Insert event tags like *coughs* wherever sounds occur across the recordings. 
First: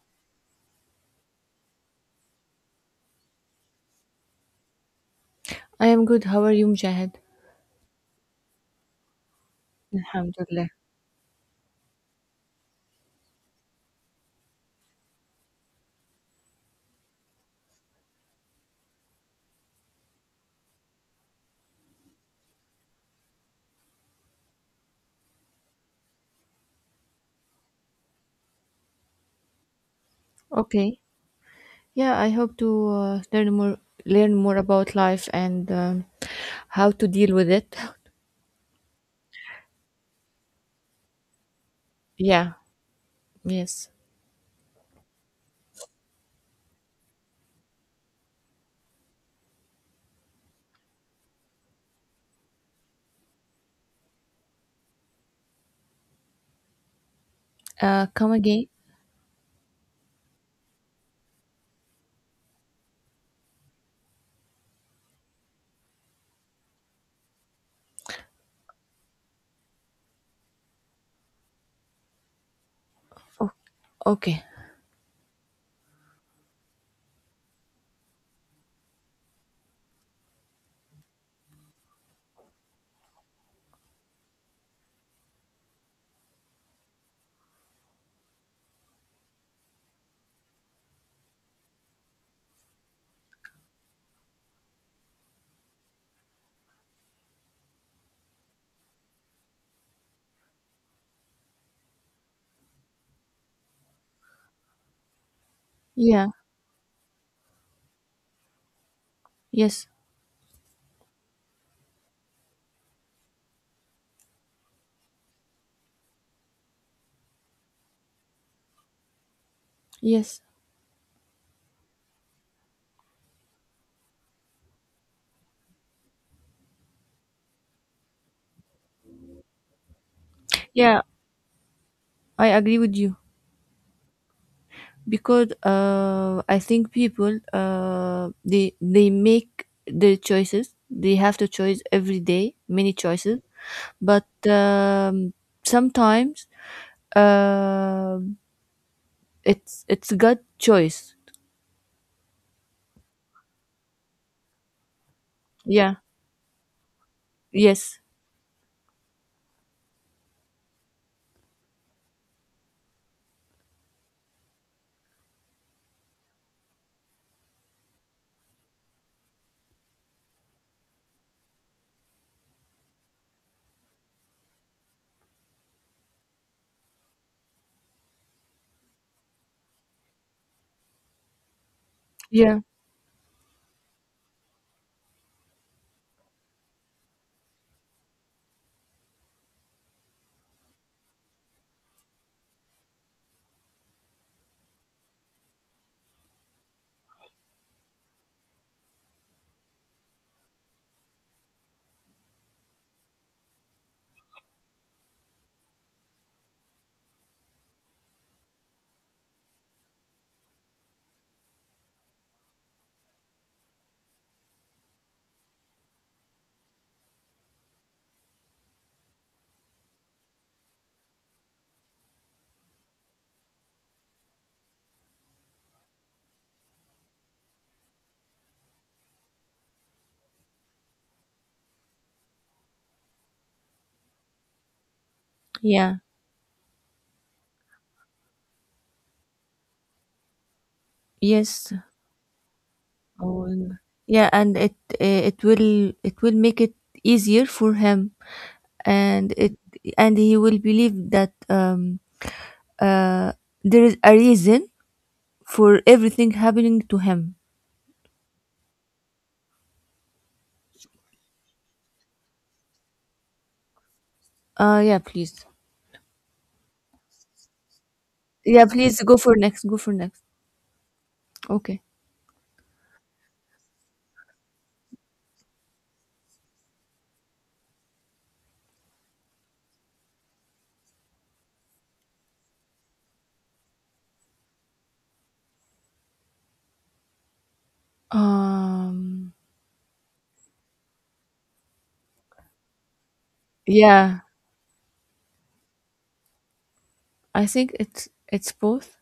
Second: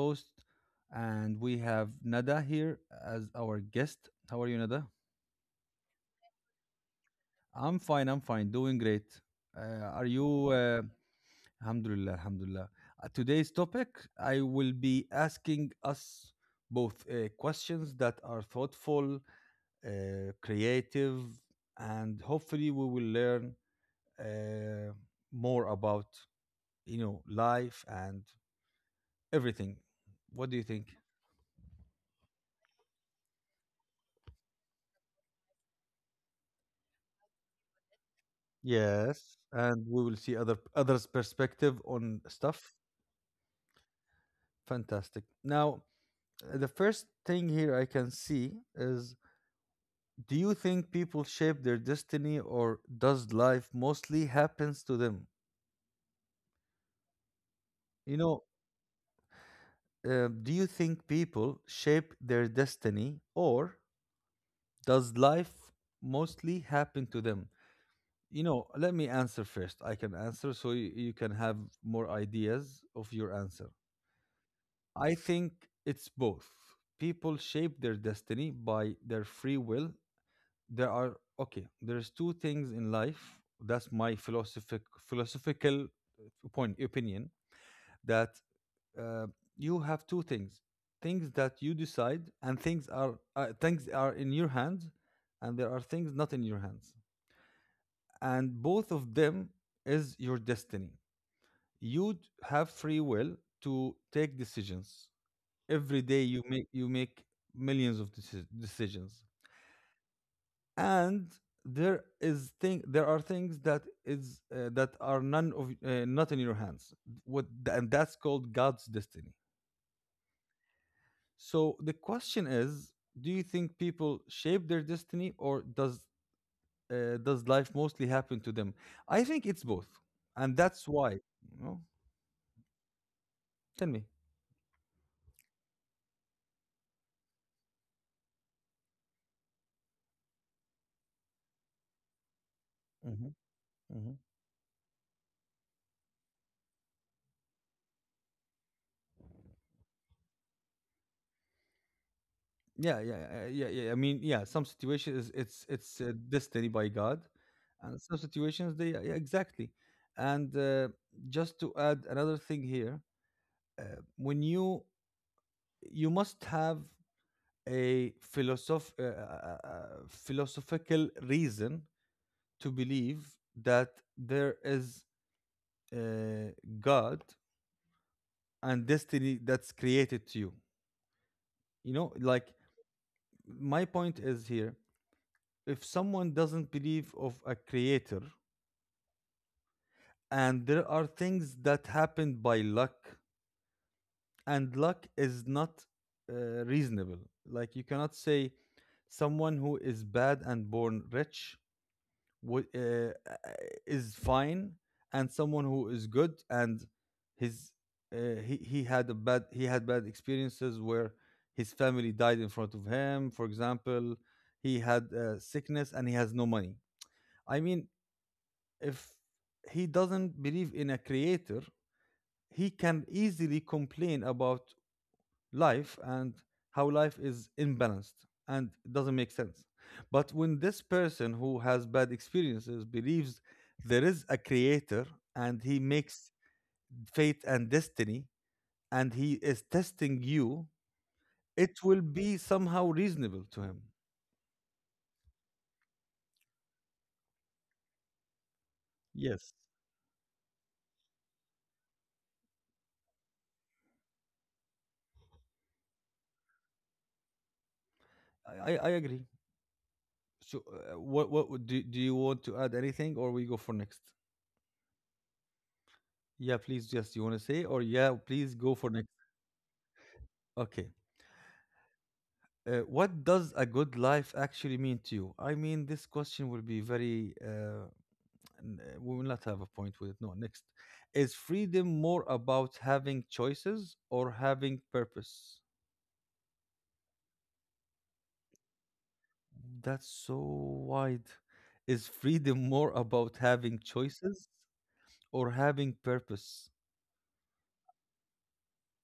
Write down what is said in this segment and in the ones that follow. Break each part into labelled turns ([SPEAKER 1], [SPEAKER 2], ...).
[SPEAKER 1] host. And we have Nada here as our guest. How are you, Nada?
[SPEAKER 2] I am good. How are you, Mujahid?
[SPEAKER 1] I'm fine. I'm fine. Doing great. Are you?
[SPEAKER 2] Alhamdulillah.
[SPEAKER 1] Alhamdulillah. Alhamdulillah. Today's topic, I will be asking us both questions that are thoughtful, uh, creative, and hopefully we will learn uh, more about life and everything. What do you think?
[SPEAKER 2] Okay. Yeah, I hope to learn more about life and how to deal with it.
[SPEAKER 1] Yes. And we will see others' perspective on
[SPEAKER 2] Yeah.
[SPEAKER 1] stuff.
[SPEAKER 2] Yes.
[SPEAKER 1] Fantastic. Now, the first thing here I can see is: do you think people shape their destiny, or does life mostly happens to them? You
[SPEAKER 2] Come
[SPEAKER 1] know,
[SPEAKER 2] again.
[SPEAKER 1] do you think people shape their destiny, or does life mostly happen to them? You know, let me answer first. I can answer so you can have more ideas of your
[SPEAKER 2] Oh,
[SPEAKER 1] answer.
[SPEAKER 2] okay.
[SPEAKER 1] I think it's both. People shape their destiny by their free will. There's two things in life. That's my philosophical point opinion that uh, you have two things. Things that you decide and things are in your hands, and there are things not in your hands. And both of them is your destiny. Have free will to take decisions. Every day
[SPEAKER 2] Yeah.
[SPEAKER 1] you make decisions,
[SPEAKER 2] Yes.
[SPEAKER 1] and there are things that are none of not in your hands what and that's called God's destiny.
[SPEAKER 2] Yes.
[SPEAKER 1] So the question is, do you think people shape their destiny, or does life mostly happen to them? I think it's both, and that's
[SPEAKER 2] Yeah,
[SPEAKER 1] why, you know,
[SPEAKER 2] I agree with you,
[SPEAKER 1] tell me.
[SPEAKER 2] because I think people they make their choices. They have to choice every day, many
[SPEAKER 1] Mhm,
[SPEAKER 2] choices.
[SPEAKER 1] mhm.
[SPEAKER 2] But sometimes uh, it's God choice.
[SPEAKER 1] Yeah, I mean, yeah, some situations
[SPEAKER 2] Yeah.
[SPEAKER 1] it's destiny by God,
[SPEAKER 2] Yes.
[SPEAKER 1] and some situations they, yeah, exactly. And just to add another thing here, uh, when you must have a philosophical reason to believe that there is a God and destiny that's created to you, you know, like,
[SPEAKER 2] Yeah.
[SPEAKER 1] my point is here: if someone doesn't believe of a creator, and there are things that happen by luck, and luck is not reasonable, like, you cannot say someone who is bad and born rich w- uh, is fine, and someone who is good and his he had bad experiences, where his family died in front of him for example, he had sickness and he has no money. I mean, if he doesn't believe in a creator, he can easily complain about life and how life is imbalanced and it doesn't make sense. But when this person who has bad experiences believes there is a creator, and he
[SPEAKER 2] Yeah.
[SPEAKER 1] makes fate and destiny, and he is testing you,
[SPEAKER 2] Yes.
[SPEAKER 1] it will be somehow reasonable to
[SPEAKER 2] Um,
[SPEAKER 1] him.
[SPEAKER 2] yeah, and it will make it easier for him, and
[SPEAKER 1] Yes,
[SPEAKER 2] it and he will believe that Uh, there is a reason for everything happening to him.
[SPEAKER 1] I agree. So, do you want to add anything, or we go for next?
[SPEAKER 2] Yeah, please.
[SPEAKER 1] Yeah, please. Yes, you want to say, or yeah, please
[SPEAKER 2] Yeah,
[SPEAKER 1] go for
[SPEAKER 2] please
[SPEAKER 1] next.
[SPEAKER 2] go for next. Go for next.
[SPEAKER 1] Okay.
[SPEAKER 2] Okay.
[SPEAKER 1] What does a good life actually mean to you? I mean, this question will be very. We will not have a point with it. No, next. Is freedom more about having choices or having purpose?
[SPEAKER 2] Um,
[SPEAKER 1] That's so wide. Is freedom more about having
[SPEAKER 2] yeah,
[SPEAKER 1] choices or having purpose?
[SPEAKER 2] I think it's both.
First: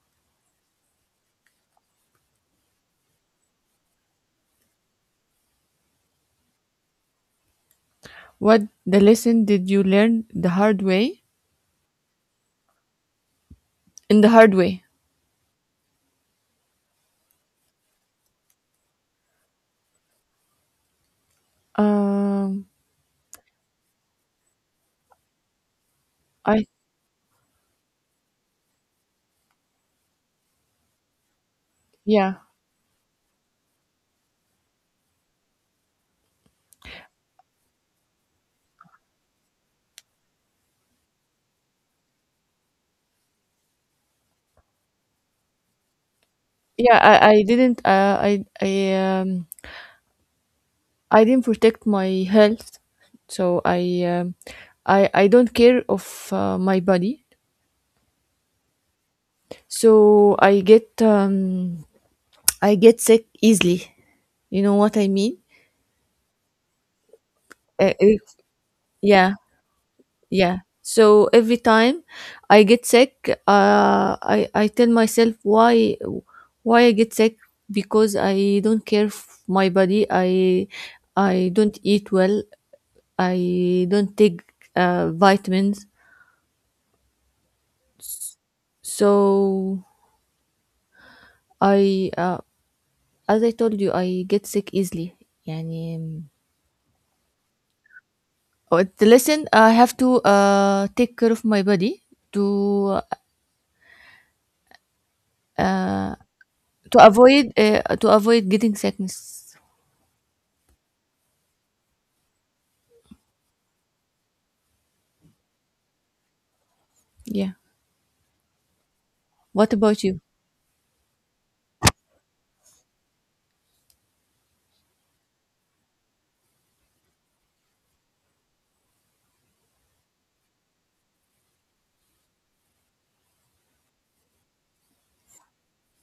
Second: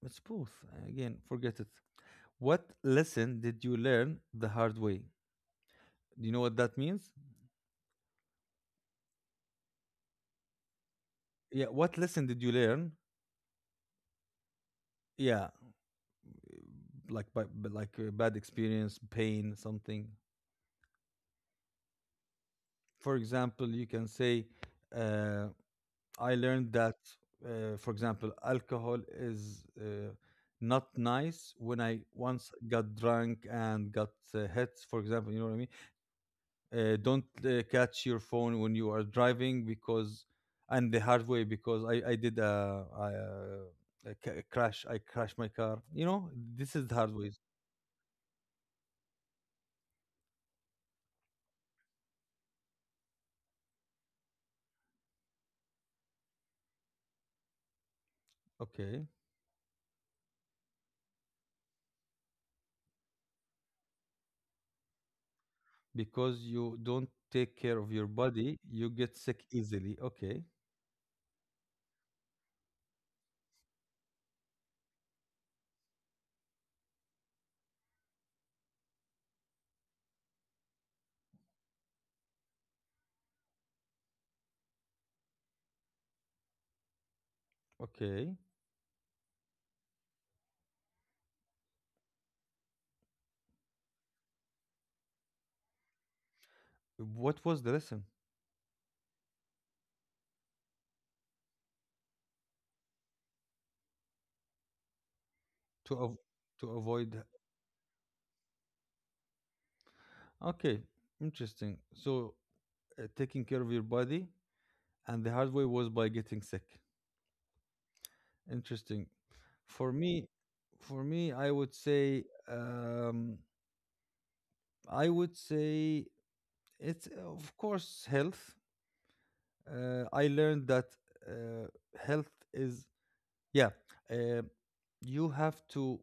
[SPEAKER 1] It's both. Again, forget it. What lesson did you learn the hard way? Do you know what that means?
[SPEAKER 2] What the lesson did you learn the hard way?
[SPEAKER 1] Yeah, what lesson did you learn?
[SPEAKER 2] In the hard way.
[SPEAKER 1] Yeah, like like a bad experience, pain, something.
[SPEAKER 2] Um,
[SPEAKER 1] For example, you can say, uh, "I
[SPEAKER 2] I
[SPEAKER 1] learned that." For example, alcohol is not nice. When I
[SPEAKER 2] Yeah,
[SPEAKER 1] once got drunk and got hit, for example, you know what I mean. Don't catch your phone when you are driving, because, and the hard way, because I did a crash. I crashed my car. You know, this is the
[SPEAKER 2] yeah,
[SPEAKER 1] hard
[SPEAKER 2] I,
[SPEAKER 1] ways.
[SPEAKER 2] I didn't I didn't protect my health, so I don't care of my body.
[SPEAKER 1] Okay.
[SPEAKER 2] So I get I get sick easily, you know what I mean.
[SPEAKER 1] Because you don't take care of
[SPEAKER 2] Uh,
[SPEAKER 1] your
[SPEAKER 2] it-
[SPEAKER 1] body, you get
[SPEAKER 2] yeah,
[SPEAKER 1] sick easily. Okay,
[SPEAKER 2] yeah, so every time I get sick, I tell myself why I get sick. Because I don't care f- my body, I don't eat well, I don't take vitamins.
[SPEAKER 1] okay.
[SPEAKER 2] So I as I told you, I get sick easily. يعني
[SPEAKER 1] What was the lesson
[SPEAKER 2] Oh, the lesson I have to take care of my body to
[SPEAKER 1] to av- to avoid?
[SPEAKER 2] to avoid getting sickness.
[SPEAKER 1] Okay, interesting. So taking care of your body, and the hard way was by getting sick.
[SPEAKER 2] Yeah.
[SPEAKER 1] Interesting.
[SPEAKER 2] What
[SPEAKER 1] For
[SPEAKER 2] about you?
[SPEAKER 1] me, for me, I would say it's of course, health. I learned that uh, health is, yeah. Uh, you have to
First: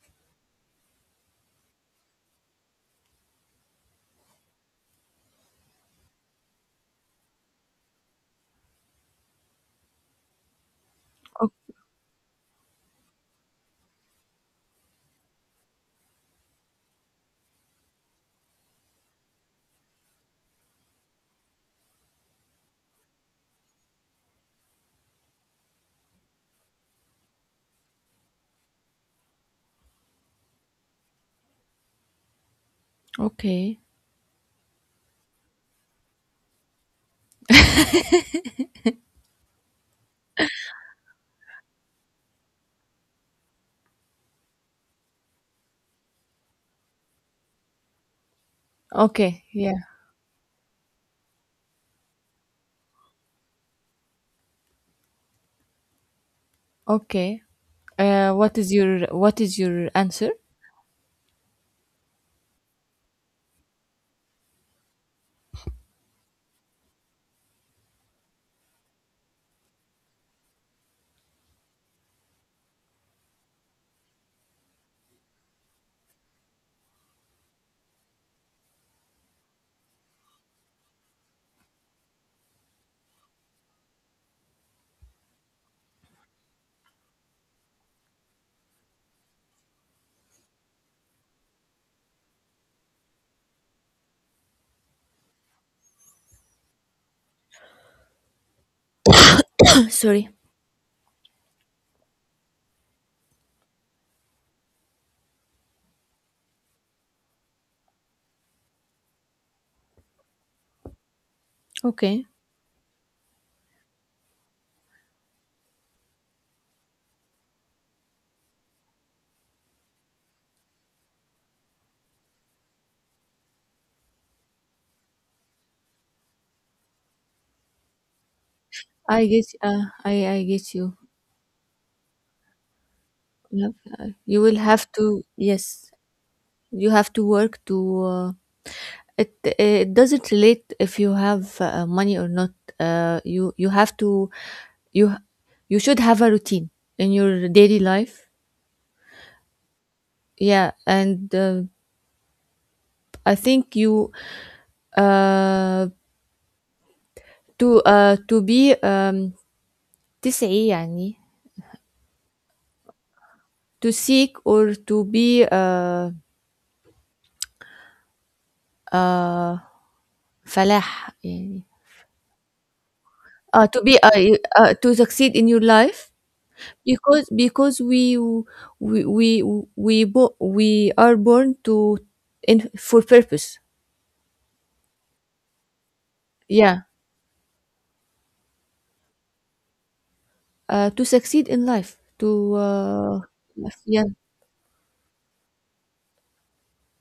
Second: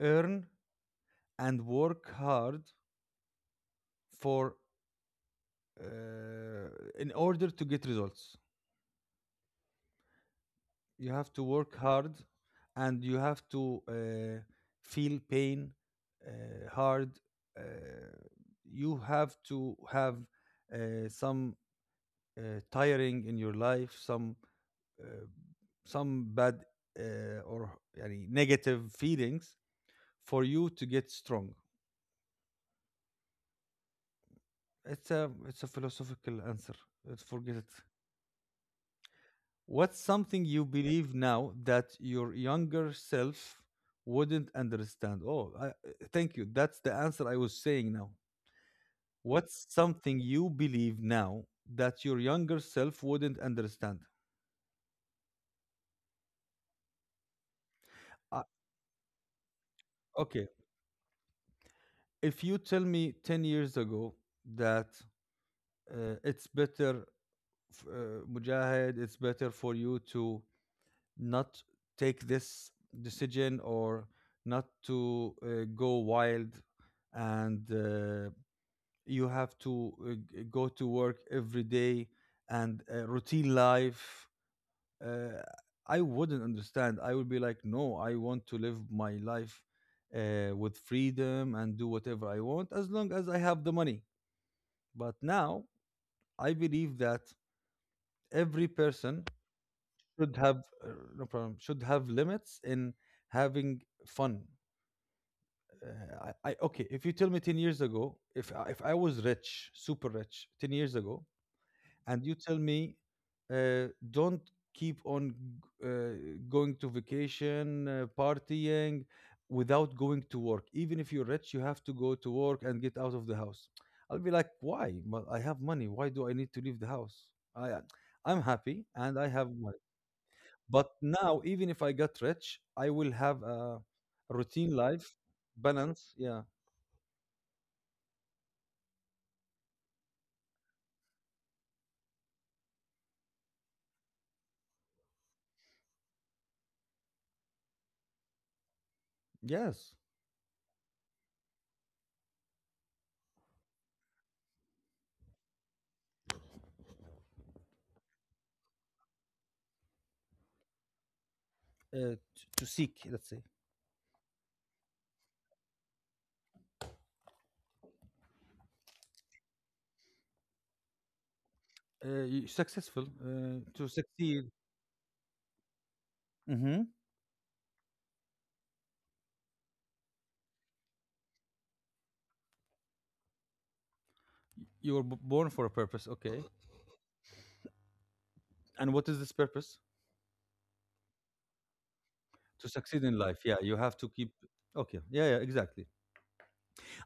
[SPEAKER 1] earn and work hard for uh, in order to get results, you have to
[SPEAKER 2] O-
[SPEAKER 1] work hard, and you have to feel pain hard. uh, you have to have some tiring in your life, uh, some bad or any negative feelings for you to get strong.
[SPEAKER 2] Okay.
[SPEAKER 1] It's a it's a philosophical answer. Forget it. What's something you believe now that your younger self wouldn't understand? Oh, thank you. That's the answer I was saying now.
[SPEAKER 2] Okay.
[SPEAKER 1] What's
[SPEAKER 2] Yeah.
[SPEAKER 1] something you believe now that your younger self wouldn't understand?
[SPEAKER 2] Okay.
[SPEAKER 1] Uh,
[SPEAKER 2] What is your answer?
[SPEAKER 1] okay. If you tell me 10 years ago that it's better, Mujahid, it's better for you to not take this decision, or not to go wild, and you have to go to work every day, and routine life, uh, I wouldn't understand. I would be like, no, I want to live my life with freedom and do whatever I want as long as I have the money. But now I believe that every person
[SPEAKER 2] *coughs* Sorry.
[SPEAKER 1] should have uh, no problem, should have limits in having fun. I, okay, if you tell me 10 years ago, if if I was rich, super rich 10 years ago, and
[SPEAKER 2] Okay.
[SPEAKER 1] you tell me don't going to vacation, partying without going to work, even if you're rich you have to go to work and get out of the house, I'll be like, why? Well, I have money, why do I need to leave the house? i uh, I'm happy and I
[SPEAKER 2] I get
[SPEAKER 1] have money.
[SPEAKER 2] I get
[SPEAKER 1] But
[SPEAKER 2] you.
[SPEAKER 1] now, even if I get rich, I will have
[SPEAKER 2] Yep.
[SPEAKER 1] a
[SPEAKER 2] You will
[SPEAKER 1] routine
[SPEAKER 2] have
[SPEAKER 1] life,
[SPEAKER 2] to, yes.
[SPEAKER 1] balance, yeah,
[SPEAKER 2] You have to work to. Uh, it it doesn't relate if you have money or not. You have to you you should have a routine in your daily life.
[SPEAKER 1] yes.
[SPEAKER 2] Yeah, and I think you uh, to be تسعي يعني
[SPEAKER 1] To seek, let's say,
[SPEAKER 2] to seek or to be uh, فلاح يعني
[SPEAKER 1] y- successful
[SPEAKER 2] to
[SPEAKER 1] to
[SPEAKER 2] be
[SPEAKER 1] succeed.
[SPEAKER 2] to succeed in your life,
[SPEAKER 1] Mhm.
[SPEAKER 2] because we we we are born to in for purpose.
[SPEAKER 1] You were born for a purpose, okay.
[SPEAKER 2] Yeah,
[SPEAKER 1] And what is this purpose?
[SPEAKER 2] to succeed in life to
[SPEAKER 1] To succeed in
[SPEAKER 2] uh.
[SPEAKER 1] life. Yeah, you have
[SPEAKER 2] Yeah.
[SPEAKER 1] to keep. Okay. Yeah, yeah, exactly.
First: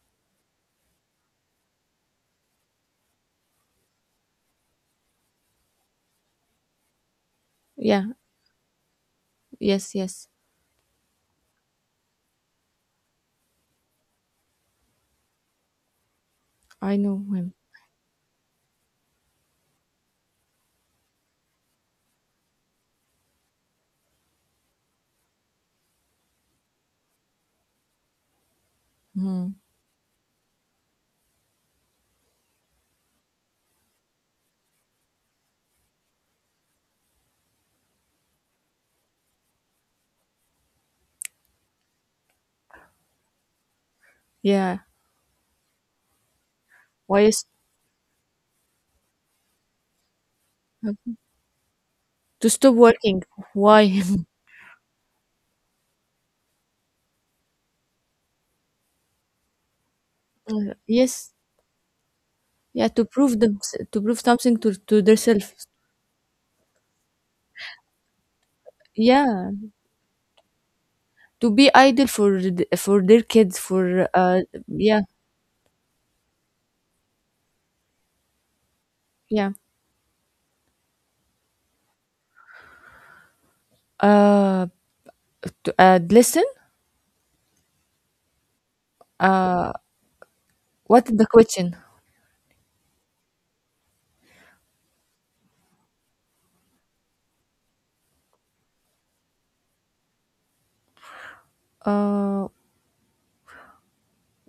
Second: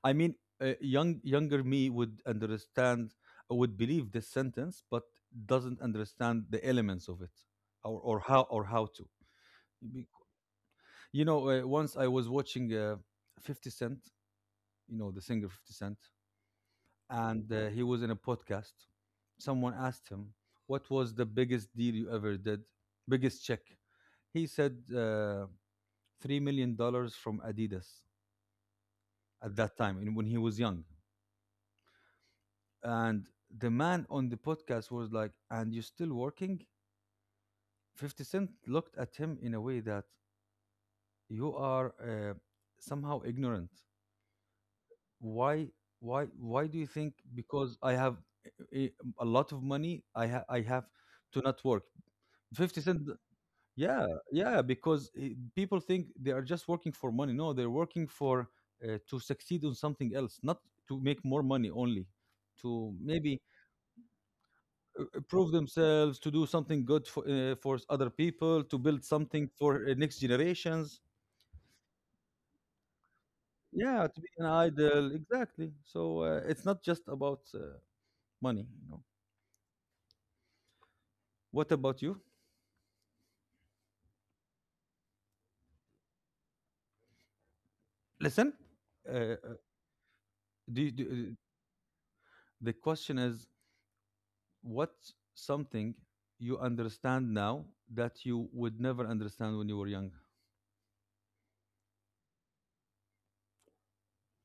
[SPEAKER 1] I mean, younger me would understand, would believe this sentence, but doesn't understand the elements of it,
[SPEAKER 2] Yeah.
[SPEAKER 1] or how to.
[SPEAKER 2] Yes,
[SPEAKER 1] Be-
[SPEAKER 2] yes,
[SPEAKER 1] you know, once I was watching Fifty Cent, you know, the singer Fifty Cent,
[SPEAKER 2] I know
[SPEAKER 1] and
[SPEAKER 2] him.
[SPEAKER 1] he was in a podcast. Someone asked him, "What was the biggest deal you ever did? Biggest check?" He said, $3 million from Adidas
[SPEAKER 2] Mhm.
[SPEAKER 1] at that time, and when he was young. And the man on the podcast was like, "And you're still working?" Fifty Cent looked at him in a way that you are somehow ignorant.
[SPEAKER 2] Yeah.
[SPEAKER 1] Why? Why? Why do you think?
[SPEAKER 2] Why is
[SPEAKER 1] Because I have a, a lot of money, I have to not work.
[SPEAKER 2] to stop
[SPEAKER 1] Fifty Cent.
[SPEAKER 2] working, why?
[SPEAKER 1] Yeah,
[SPEAKER 2] *laughs*
[SPEAKER 1] yeah, because people think they are just working for money. No, they're working for to succeed on something else, not to make
[SPEAKER 2] Yes,
[SPEAKER 1] more money only,
[SPEAKER 2] yeah,
[SPEAKER 1] to
[SPEAKER 2] to prove
[SPEAKER 1] maybe
[SPEAKER 2] them, to prove something to themselves.
[SPEAKER 1] prove themselves, to do something good for other people, to build
[SPEAKER 2] Yeah,
[SPEAKER 1] something for next generations.
[SPEAKER 2] to be idle for th- for their kids for
[SPEAKER 1] Yeah, to be
[SPEAKER 2] uh.
[SPEAKER 1] an
[SPEAKER 2] Yeah.
[SPEAKER 1] idol, exactly. So it's not just about money, you know.
[SPEAKER 2] Yeah,
[SPEAKER 1] What about you?
[SPEAKER 2] uh, to uh, listen.
[SPEAKER 1] Listen, uh, uh,
[SPEAKER 2] Uh,
[SPEAKER 1] do, you,
[SPEAKER 2] what
[SPEAKER 1] do
[SPEAKER 2] the question?
[SPEAKER 1] the question is, what's something you understand now that you would never understand when you were young?
[SPEAKER 2] Uh,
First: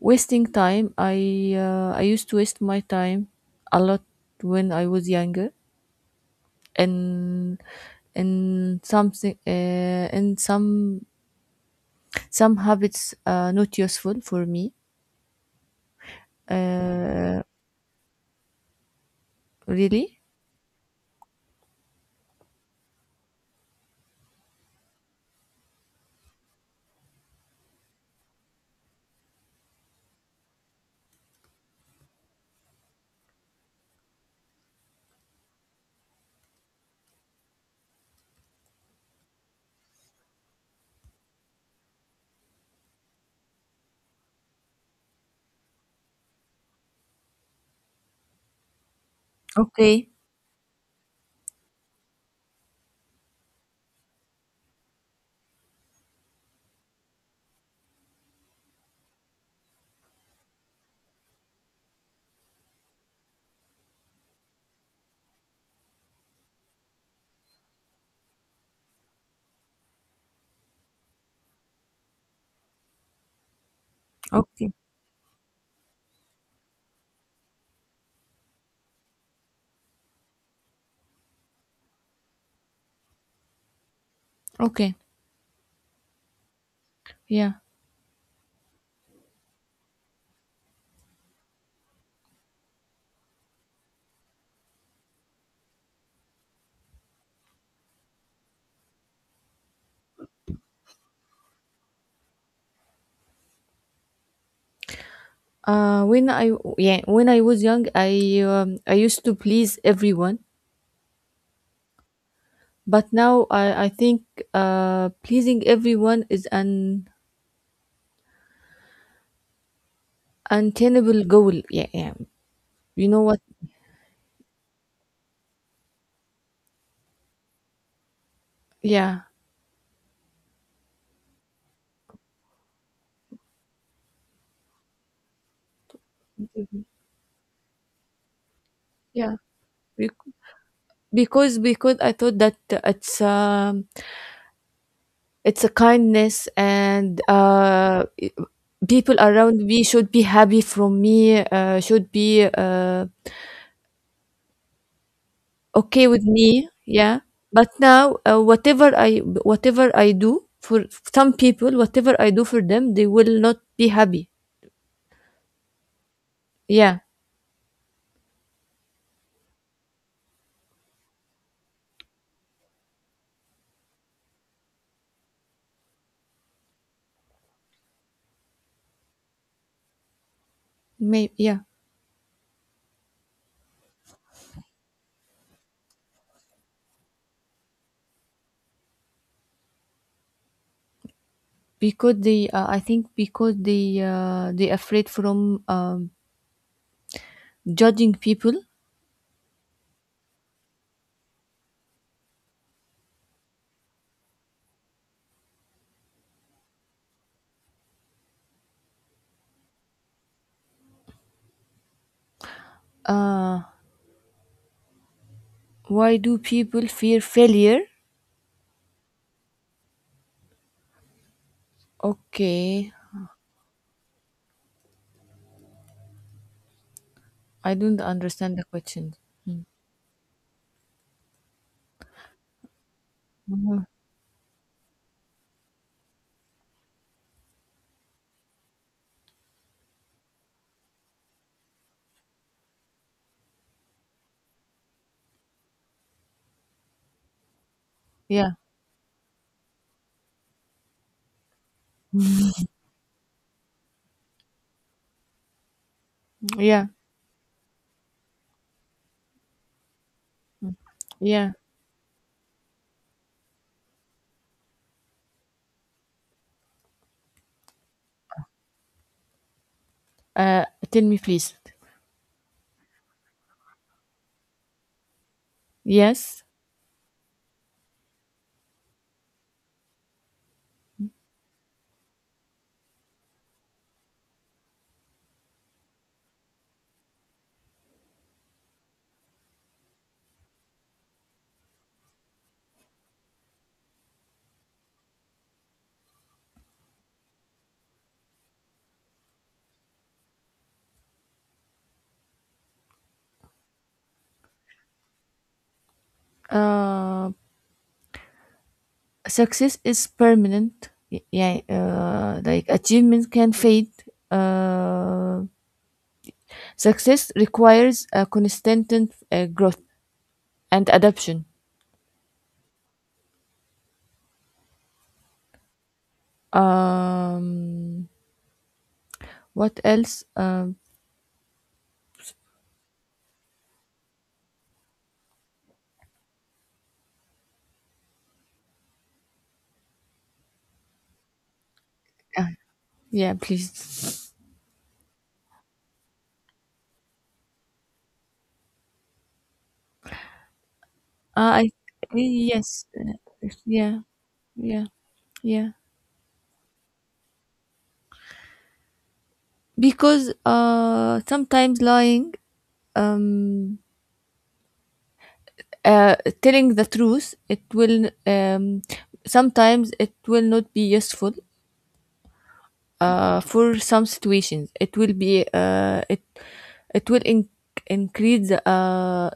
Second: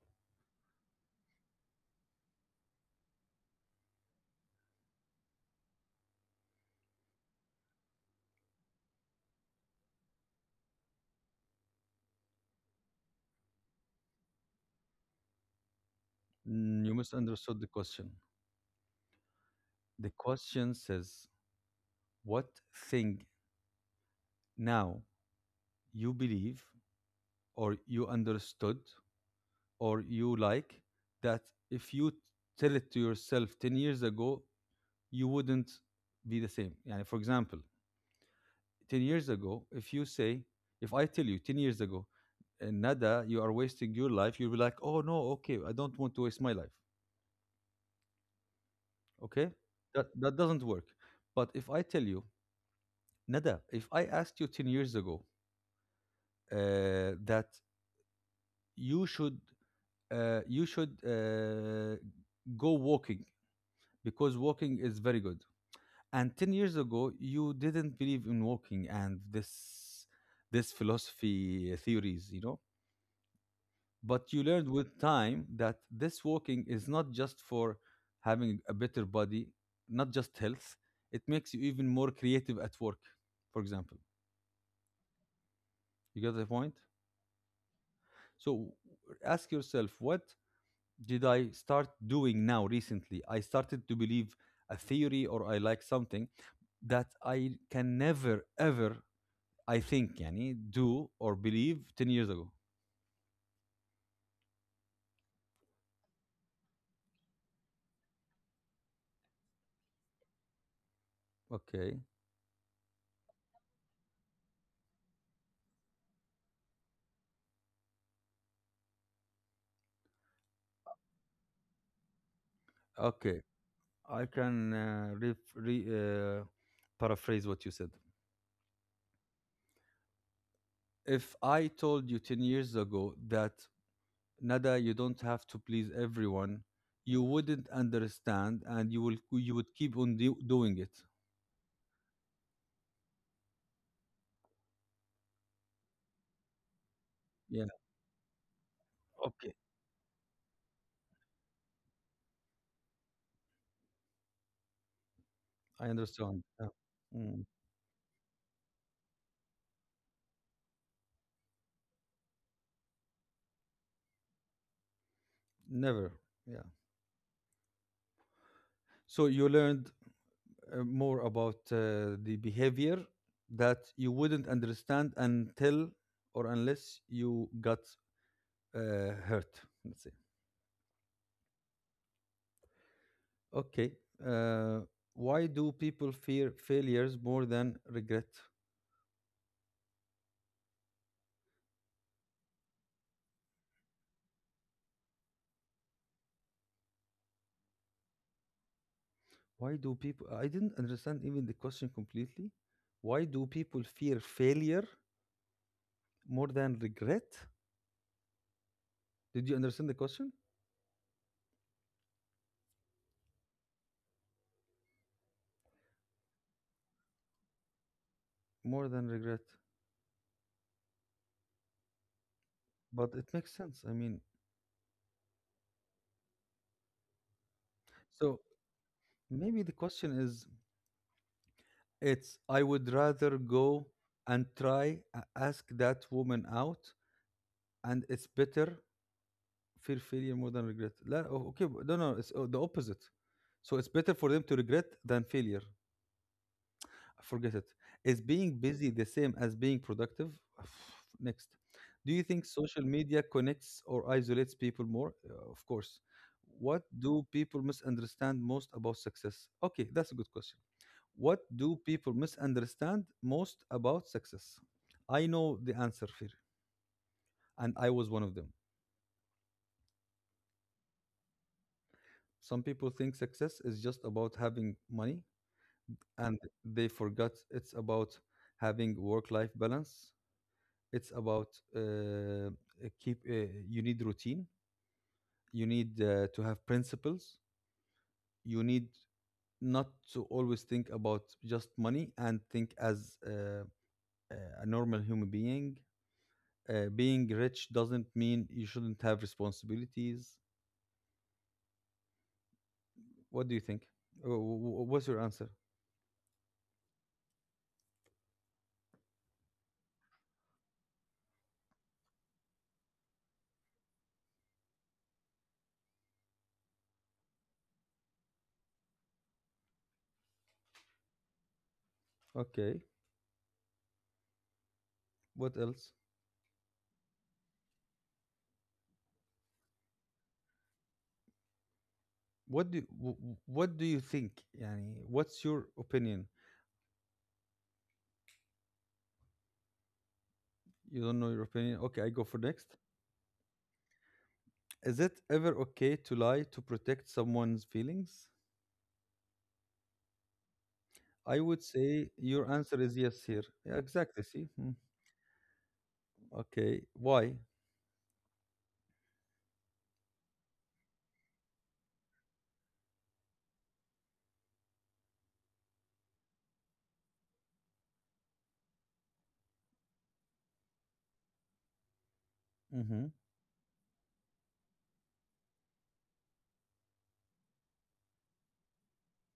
[SPEAKER 2] wasting time. I used to waste my time a lot when I was younger, and and something and some habits are not useful for me.
[SPEAKER 1] Mm, you
[SPEAKER 2] Uh,
[SPEAKER 1] misunderstood the question. The
[SPEAKER 2] really?
[SPEAKER 1] question says, what thing now you believe or you understood or you like, that if you tell it to yourself 10 years ago, you wouldn't be the same? Yani, for example, 10 years ago, if you say, if I tell you 10 years ago, Nada, you are wasting your life," you'll be like, oh no, okay, I don't want to waste my life. Okay?
[SPEAKER 2] Okay.
[SPEAKER 1] That doesn't work. But if I tell you, Nada, if I asked you 10 years ago uh, that you should, uh, you should uh, go walking because walking is very good. And 10 years ago, you didn't believe in walking, and this philosophy theories, you know? But you learned
[SPEAKER 2] Okay.
[SPEAKER 1] with time that this walking is not just for having a better body, not just health. It makes you even more creative at work, for example.
[SPEAKER 2] Okay.
[SPEAKER 1] You get the point?
[SPEAKER 2] Yeah.
[SPEAKER 1] So ask yourself, what did I start doing now recently? I started to believe a theory, or I like something that I can never, ever, I think, yani, do or believe 10 years ago.
[SPEAKER 2] When I, yeah, when I was young, I used to please everyone,
[SPEAKER 1] Okay.
[SPEAKER 2] but now I think pleasing everyone is an untenable goal. Yeah, yeah. You know what?
[SPEAKER 1] Okay. I can uh, paraphrase what you said.
[SPEAKER 2] Yeah,
[SPEAKER 1] If I told you 10 years ago that, Nada, you don't have to please everyone, you wouldn't understand, and
[SPEAKER 2] yeah.
[SPEAKER 1] you would keep
[SPEAKER 2] Bec-
[SPEAKER 1] on doing it.
[SPEAKER 2] Because I thought that it's um it's a kindness and
[SPEAKER 1] Yeah,
[SPEAKER 2] people
[SPEAKER 1] okay.
[SPEAKER 2] around me should be happy from me. Should be uh,
[SPEAKER 1] I
[SPEAKER 2] okay with
[SPEAKER 1] understand.
[SPEAKER 2] me.
[SPEAKER 1] Yeah.
[SPEAKER 2] Yeah.
[SPEAKER 1] Mm,
[SPEAKER 2] But now whatever I do for some people, whatever I do for them, they will not be happy.
[SPEAKER 1] never. Yeah.
[SPEAKER 2] Yeah.
[SPEAKER 1] So you learned more about the behavior that you wouldn't understand until or unless you got hurt. Let's say.
[SPEAKER 2] Maybe. Yeah.
[SPEAKER 1] Okay. Uh, why do people fear failures more than regret?
[SPEAKER 2] Because they, I think, because they afraid from judging people.
[SPEAKER 1] Why do people? I didn't understand even the question completely. Why do people fear failure more than regret? Did you understand the question?
[SPEAKER 2] Uh, why do people fear failure?
[SPEAKER 1] More than regret.
[SPEAKER 2] Okay,
[SPEAKER 1] But it makes sense. I mean,
[SPEAKER 2] I don't
[SPEAKER 1] so
[SPEAKER 2] understand the question.
[SPEAKER 1] maybe
[SPEAKER 2] Mm.
[SPEAKER 1] the question is it's I would rather go and try, ask that woman out, and it's better. Fear failure more than regret. لا أو- okay, but no, it's the opposite. So it's better for them to regret than failure. Forget it. Is
[SPEAKER 2] Yeah,
[SPEAKER 1] being busy the same as being productive? *sighs* Next. Do you think social media connects or isolates people more? Of course. What
[SPEAKER 2] yeah,
[SPEAKER 1] do people misunderstand most about success? Okay, that's a good question. What
[SPEAKER 2] yeah.
[SPEAKER 1] do people misunderstand most about success? I know the answer, Fir, and I was one of them.
[SPEAKER 2] Uh, tell me, please.
[SPEAKER 1] Some people think success is just about having money and
[SPEAKER 2] Yes.
[SPEAKER 1] they forgot it's about having work-life balance. It's about uh, uh, keep. You need routine. You need to have principles. You need not to always think about just money and think as a normal human being. Being rich doesn't mean you shouldn't have responsibilities. What do you think? What's your answer?
[SPEAKER 2] Uh, success is permanent. Y- Yeah. Like achievement can fade. Uh, success requires a constant growth and adaptation.
[SPEAKER 1] Okay. What else?
[SPEAKER 2] Um, what else?
[SPEAKER 1] What do you think? Yani, what's your opinion? You don't know your opinion. Okay, I go for
[SPEAKER 2] Uh,
[SPEAKER 1] next.
[SPEAKER 2] yeah, please.
[SPEAKER 1] Is it ever okay to lie to protect someone's feelings? I would
[SPEAKER 2] I
[SPEAKER 1] say your answer
[SPEAKER 2] Yes,
[SPEAKER 1] is yes here. Yeah,
[SPEAKER 2] yeah,
[SPEAKER 1] exactly. See? Hmm.
[SPEAKER 2] yeah, yeah.
[SPEAKER 1] Okay. Why?
[SPEAKER 2] Because sometimes lying, um, uh, telling the truth, it will sometimes it will not be useful.
[SPEAKER 1] Mm-hmm.
[SPEAKER 2] For some situations, it will be it will increase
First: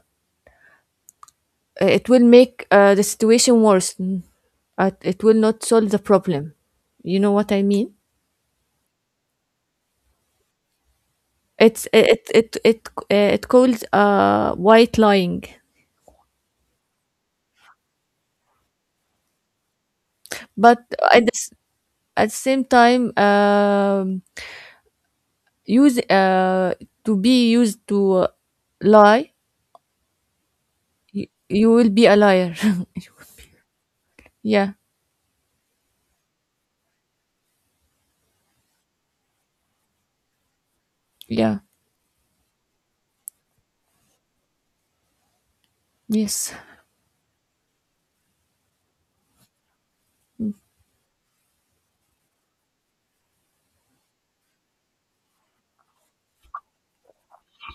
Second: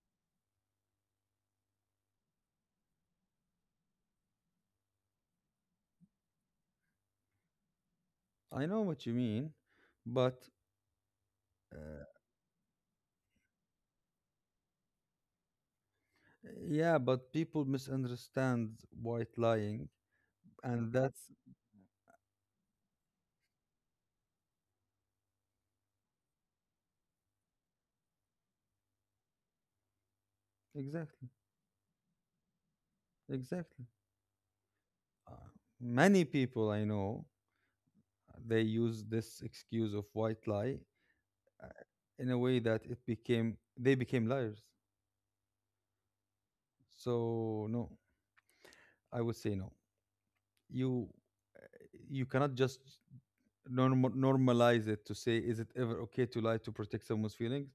[SPEAKER 2] it will make the situation worse. Mm. It will not solve the problem. You know what I mean?
[SPEAKER 1] I know what you mean, but
[SPEAKER 2] It's
[SPEAKER 1] uh,
[SPEAKER 2] it it it it called white lying,
[SPEAKER 1] yeah, but people misunderstand white lying,
[SPEAKER 2] but
[SPEAKER 1] and
[SPEAKER 2] at
[SPEAKER 1] that's
[SPEAKER 2] the, at the same time, use to be used to lie,
[SPEAKER 1] exactly,
[SPEAKER 2] you will be a liar.
[SPEAKER 1] exactly.
[SPEAKER 2] *laughs* Yeah,
[SPEAKER 1] Uh, many people I know they use this excuse of white lie
[SPEAKER 2] yeah,
[SPEAKER 1] uh, in a way that it became they became liars.
[SPEAKER 2] yes.
[SPEAKER 1] So no, I would say no. You you cannot just normalize it to say is it ever okay to lie to protect someone's feelings?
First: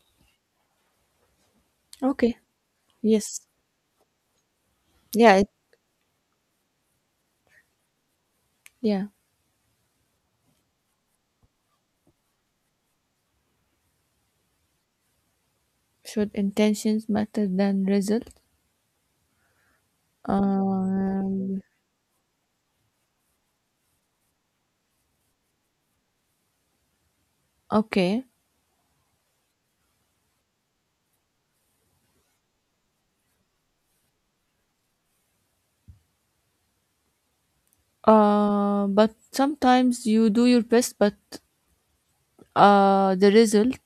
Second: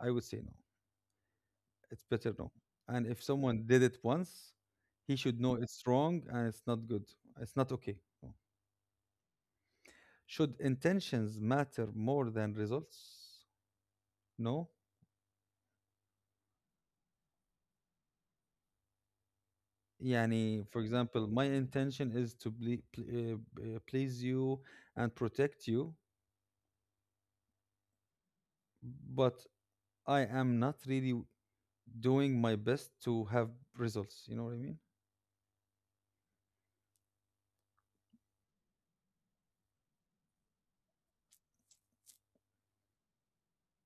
[SPEAKER 1] I would say no. It's better
[SPEAKER 2] Okay.
[SPEAKER 1] no. And if
[SPEAKER 2] Yes.
[SPEAKER 1] someone did it once, he
[SPEAKER 2] Yeah.
[SPEAKER 1] should
[SPEAKER 2] It,
[SPEAKER 1] know it's wrong and it's not good. It's not okay. No.
[SPEAKER 2] yeah.
[SPEAKER 1] Should intentions matter more than results? No.
[SPEAKER 2] Should intentions matter than result?
[SPEAKER 1] يعني for example, my
[SPEAKER 2] Um.
[SPEAKER 1] intention is to please you and protect you,
[SPEAKER 2] Okay.
[SPEAKER 1] but I am not really doing my best to have results. You know what I mean?
[SPEAKER 2] Uh, but sometimes you do your best, but the result